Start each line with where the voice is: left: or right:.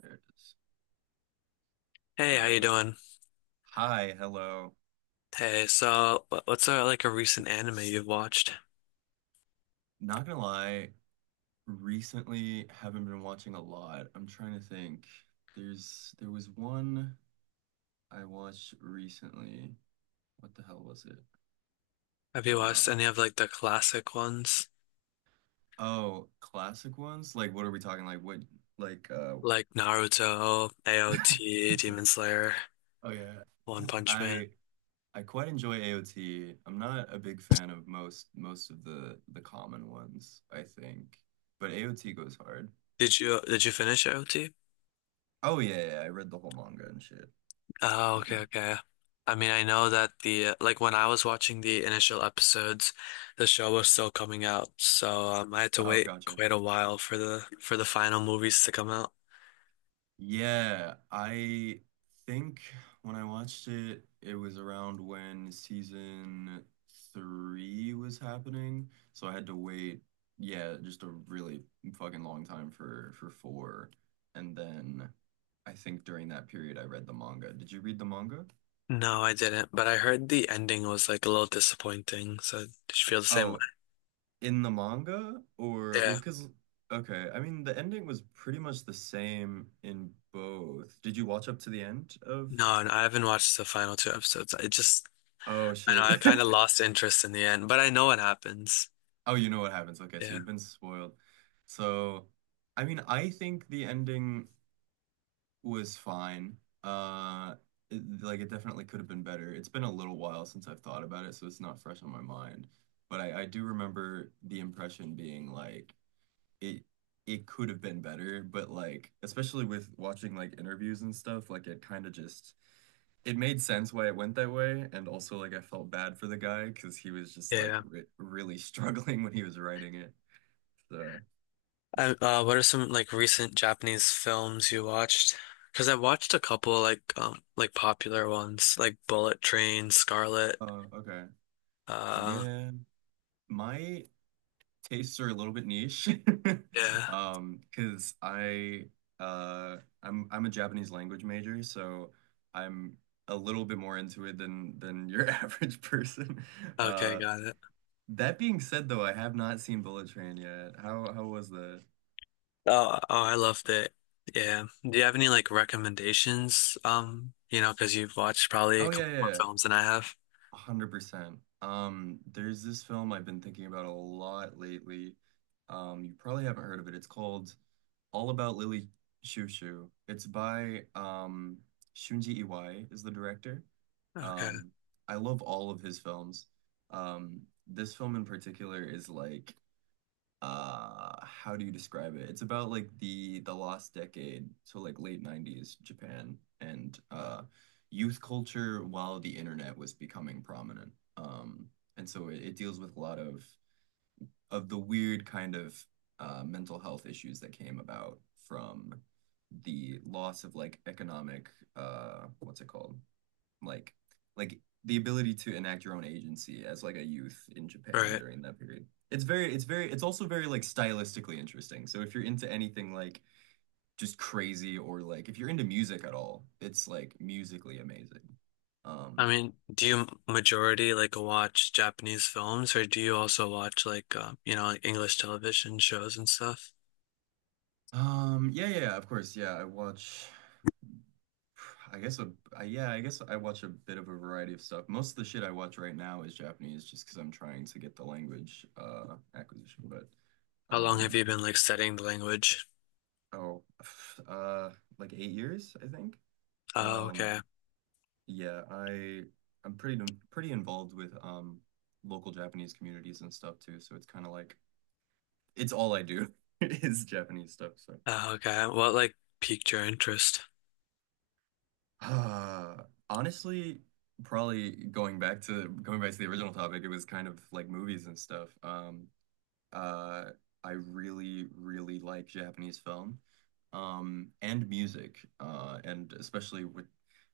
right: There it is. All
left: Hey, how you
right: right.
left: doing?
right: Hi, hello.
left: Hey, so what's a, like a recent anime you've watched?
right: Not gonna lie, recently haven't been watching a lot. I'm trying to think. There was one I watched recently. What the hell was it?
left: Have you watched
right: Uh
left: any of like the classic ones,
right: oh, Classic ones? Like what are we talking? Like
left: like Naruto, AOT, Demon Slayer,
right: Oh yeah.
left: One Punch
right: I
left: Man?
right: I quite enjoy AOT. I'm not a big fan of most of the common ones, I think. But AOT goes hard.
left: Did you finish AOT?
right: Oh yeah, yeah, yeah. I read the whole manga and shit.
left: Oh, okay, okay. I mean, I know that the like when I was watching the initial episodes, the show was still coming out, so I had to
right: Oh,
left: wait
right: gotcha.
left: quite a while for the final movies to come out.
right: Yeah, I think when I watched it, it was around when season three was happening, so I had to wait, yeah, just a really fucking long time for four, and then I think during that period I read the manga. Did you read the manga?
left: No, I didn't, but I heard the ending was like a little disappointing. So did you feel the same way?
right: Oh, in the manga or well,
left: Yeah.
right: I mean the ending was pretty much the same in both. Did you watch up to the end of?
left: No, and I haven't watched the final two episodes. I just,
right: Oh
left: I know
right: shit.
left: I kind of lost interest in the end, but I know what happens.
right: Oh, you know what happens. Okay, so
left: Yeah.
right: you've been spoiled. So, I mean, I think the ending was fine. Uh, it definitely could have been better. It's been a little while since I've thought about it, so it's not fresh on my mind. But I do remember the impression being like it it could have been better, but like especially with watching like interviews and stuff, like it kind of just it made sense why it went that way, and also like I felt bad for the guy because he was just like
left: Yeah.
right: re really struggling when he was writing it. So
left: What are some like recent Japanese films you watched? Because I watched a couple like popular ones like Bullet Train, Scarlet.
right: oh, okay.
left: Uh,
right: Yeah, my tastes are a little bit niche.
left: yeah.
right: Because I I'm a Japanese language major, so I'm a little bit more into it than your average person.
left: Okay,
right: Uh
left: got it.
right: that being said though, I have not seen Bullet Train yet. How was that?
left: Oh, oh, I loved it. Yeah. Do you have any like recommendations? You know, because you've watched probably a
right: Oh yeah,
left: couple
right: yeah,
left: more
right: yeah.
left: films than I have.
right: 100%. There's this film I've been thinking about a lot lately. You probably haven't heard of it. It's called All About Lily Shoo. It's by Shunji Iwai is the director.
left: Okay.
right: Um, I love all of his films. Um, this film in particular is like how do you describe it? It's about like the last decade, so like late 90s Japan and youth culture while the internet was becoming prominent. And so it deals with a lot of the weird kind of mental health issues that came about from the loss of like economic, what's it called? like like the ability to enact your own agency as like a youth in Japan
left: Right.
right: during that period. It's also very like stylistically interesting. So if you're into anything like just crazy, or like if you're into music at all, it's like musically amazing.
left: I
right: Um
left: mean, do you majority like watch Japanese films or do you also watch like you know, like English television shows and stuff?
right: yeah, yeah, of course, yeah, I watch, I guess a I guess I watch a bit of a variety of stuff. Most of the shit I watch right now is Japanese just because I'm trying to get the language acquisition. But
left: How long have
right: um
left: you been like studying the language?
right: Oh, uh, like 8 years, I think.
left: Oh,
right: Um,
left: okay.
right: yeah, I'm pretty involved with local Japanese communities and stuff too. So it's kind of like it's all I do is Japanese stuff. So
left: Oh, okay. What like piqued your interest?
right: uh, honestly, probably going back to the original topic, it was kind of like movies and stuff. Uh, I really, really like Japanese film, and music, and especially with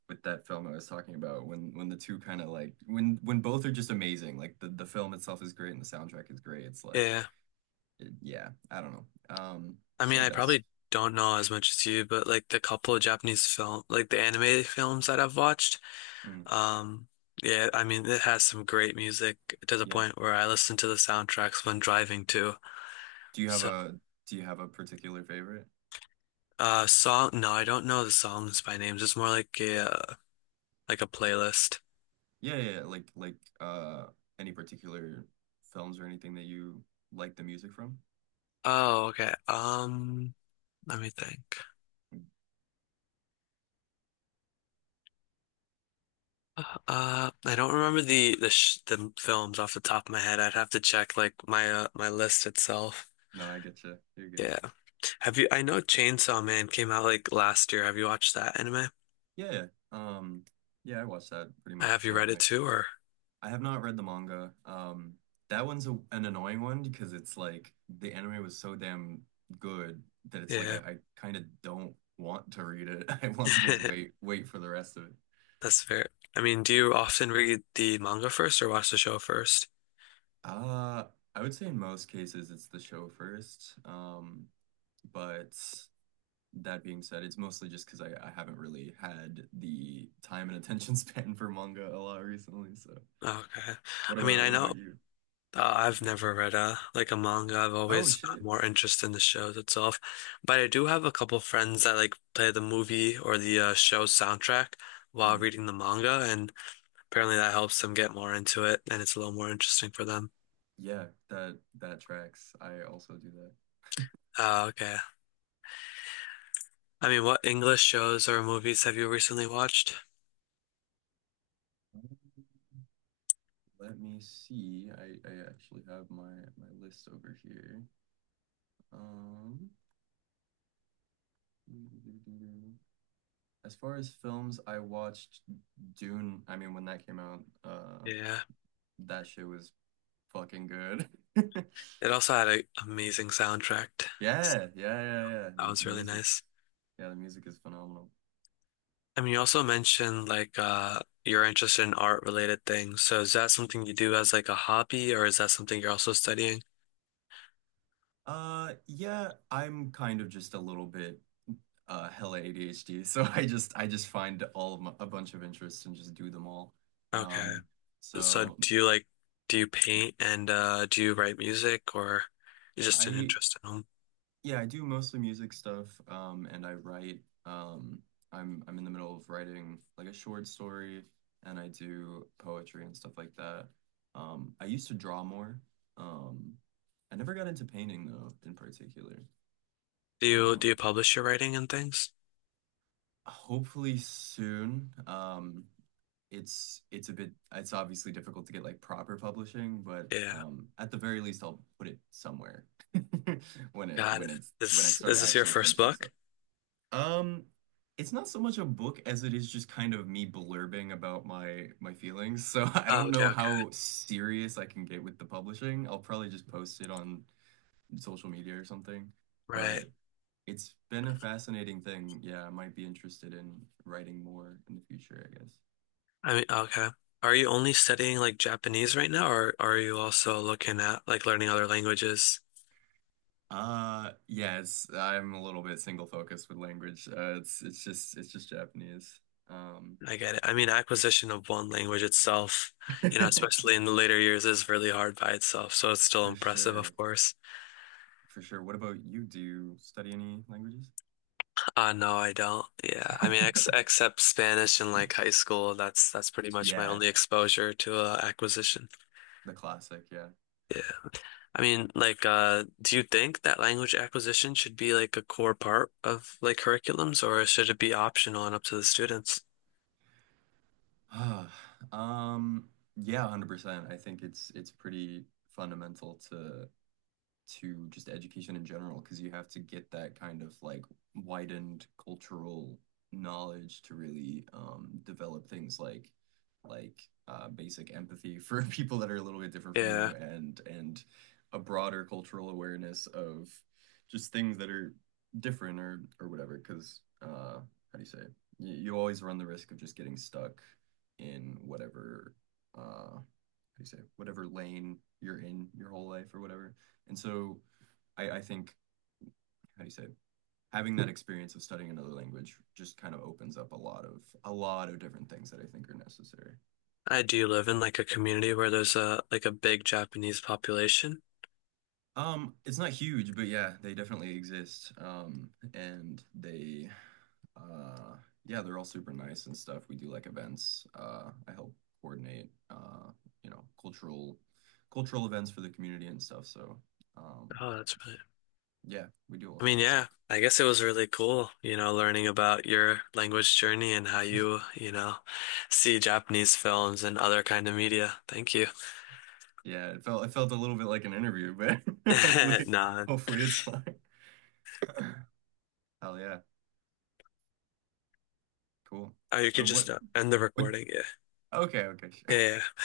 right: that film I was talking about, when the two kind of like, when both are just amazing, like the film itself is great and the soundtrack is great. It's like,
left: Yeah.
right: yeah, I don't know,
left: I
right: just
left: mean,
right: like
left: I
right: that's,
left: probably don't know as much as you, but like the couple of Japanese film, like the anime films that I've watched.
right: mm,
left: Um, yeah, I mean, it has some great music to the
right: yeah.
left: point where I listen to the soundtracks when driving too.
right: Do you have
left: So,
right: a do you have a particular favorite?
left: song, no, I don't know the songs by names. It's more like like a playlist.
right: Yeah, yeah, yeah, like any particular films or anything that you like the music from?
left: Oh, okay. Let me think.
right: Mm.
left: I don't remember the sh the films off the top of my head. I'd have to check like my my list itself.
right: No, I get you. You're good.
left: Yeah. Have you? I know Chainsaw Man came out like last year. Have you watched that anime?
right: Yeah, yeah, I watched that pretty much
left: Have you
right: right
left: read
right: when
left: it
right: it.
left: too, or
right: I have not read the manga. That one's a, an annoying one because it's like the anime was so damn good that it's like I,
left: yeah?
right: I kind of don't want to read it. I want to just wait for the rest of it.
left: That's fair. I mean, do you often read the manga first or watch the show first?
right: Uh, I would say in most cases it's the show first. But that being said, it's mostly just because I haven't really had the time and attention span for manga a lot recently. So,
left: Okay. I mean, I
right: what about
left: know
right: you?
left: I've never read a like a manga. I've
right: Oh
left: always found
right: shit.
left: more interest in the shows itself. But I do have a couple friends that like play the movie or the show soundtrack while
right: Mm.
left: reading the manga, and apparently that helps them get more into it, and it's a little more interesting for them.
right: Yeah, that that tracks. I also do that.
left: Okay. I mean, what English shows or movies have you recently watched?
right: Um, Let me see. I actually have my list over here. Um, as far as films, I watched Dune. I mean, when that came out,
left: Yeah.
right: that shit was fucking good.
left: It also had an amazing soundtrack. So
right: Yeah, yeah, yeah, yeah.
left: that
right: The
left: was really
right: music,
left: nice.
right: yeah, the music is phenomenal.
left: I mean, you also mentioned like you're interested in art related things. So is that something you do as like a hobby or is that something you're also studying?
right: Yeah, I'm kind of just a little bit hella ADHD. So I just find all of my, a bunch of interests and just do them all.
left: Okay.
right: Um
left: So
right: so
left: do you paint and do you write music or you're just an
right: I
left: interest in them?
right: Yeah, I do mostly music stuff, and I write, um I'm in the middle of writing like a short story, and I do poetry and stuff like that. I used to draw more. Um I never got into painting though in particular.
left: Do you do
right: Um
left: you publish your writing and things?
right: Hopefully soon. It's a bit it's obviously difficult to get like proper publishing, but
left: Yeah.
right: at the very least I'll put it somewhere when it
left: Got
right: when
left: it.
right: it's when I
left: Is
right: start
left: is this your
right: actually
left: first
right: finishing
left: book?
right: stuff. Um it's not so much a book as it is just kind of me blurbing about my feelings. So I
left: Oh,
right: don't
left: okay,
right: know
left: okay.
right: how serious I can get with the publishing. I'll probably just post it on social media or something.
left: Right.
right: But it's been a fascinating thing. Yeah, I might be interested in writing more in the future, I guess.
left: I mean, okay. Are you only studying like Japanese right now or are you also looking at like learning other languages?
right: Yeah, it's I'm a little bit single focused with language. It's just Japanese. Um
left: Like, I get it. I mean, acquisition of one language itself, you know, especially in the later years, is really hard by itself. So it's still
right: for
left: impressive,
right: sure.
left: of course.
right: For sure. What about you? Do you study any languages?
left: No, I don't. Yeah, I mean, ex except Spanish in like high school, that's pretty much my
right: Yeah,
left: only exposure to acquisition.
right: the classic, yeah.
left: Yeah, I mean, like, do you think that language acquisition should be like a core part of like curriculums, or should it be optional and up to the students?
right: Ah, Um yeah, 100%. I think it's pretty fundamental to just education in general, because you have to get that kind of like widened cultural knowledge to really, develop things like like basic empathy for people that are a little bit different from
left: Yeah,
right: you, and a broader cultural awareness of just things that are different or whatever, because how do you say it? You always run the risk of just getting stuck in whatever, uh how do you say whatever lane you're in your whole life or whatever. And so I think, how do you say, having that experience of studying another language just kind of opens up a lot of different things that I think are necessary. So
left: I do live in like a community where there's a like a big Japanese population.
right: it's not huge, but yeah, they definitely exist. And they uh yeah, they're all super nice and stuff. We do like events. Uh, I help coordinate, you know, cultural events for the community and stuff. So um
left: Oh, that's really
right: yeah, we do all
left: I mean,
right: kinds of
left: yeah,
right: stuff.
left: I guess it was really cool, you know, learning about your language journey and how you, you know, see Japanese films and other kind of media. Thank you.
right: Yeah, it felt a little bit like an interview, but hopefully
left: Nah,
right: hopefully it's fine. Hell yeah, cool.
left: oh, you
right: Uh,
left: could just
right: What
left: end the
right: what
left: recording. Yeah.
right: Okay, okay,
left: Yeah,
right: sure.
left: yeah.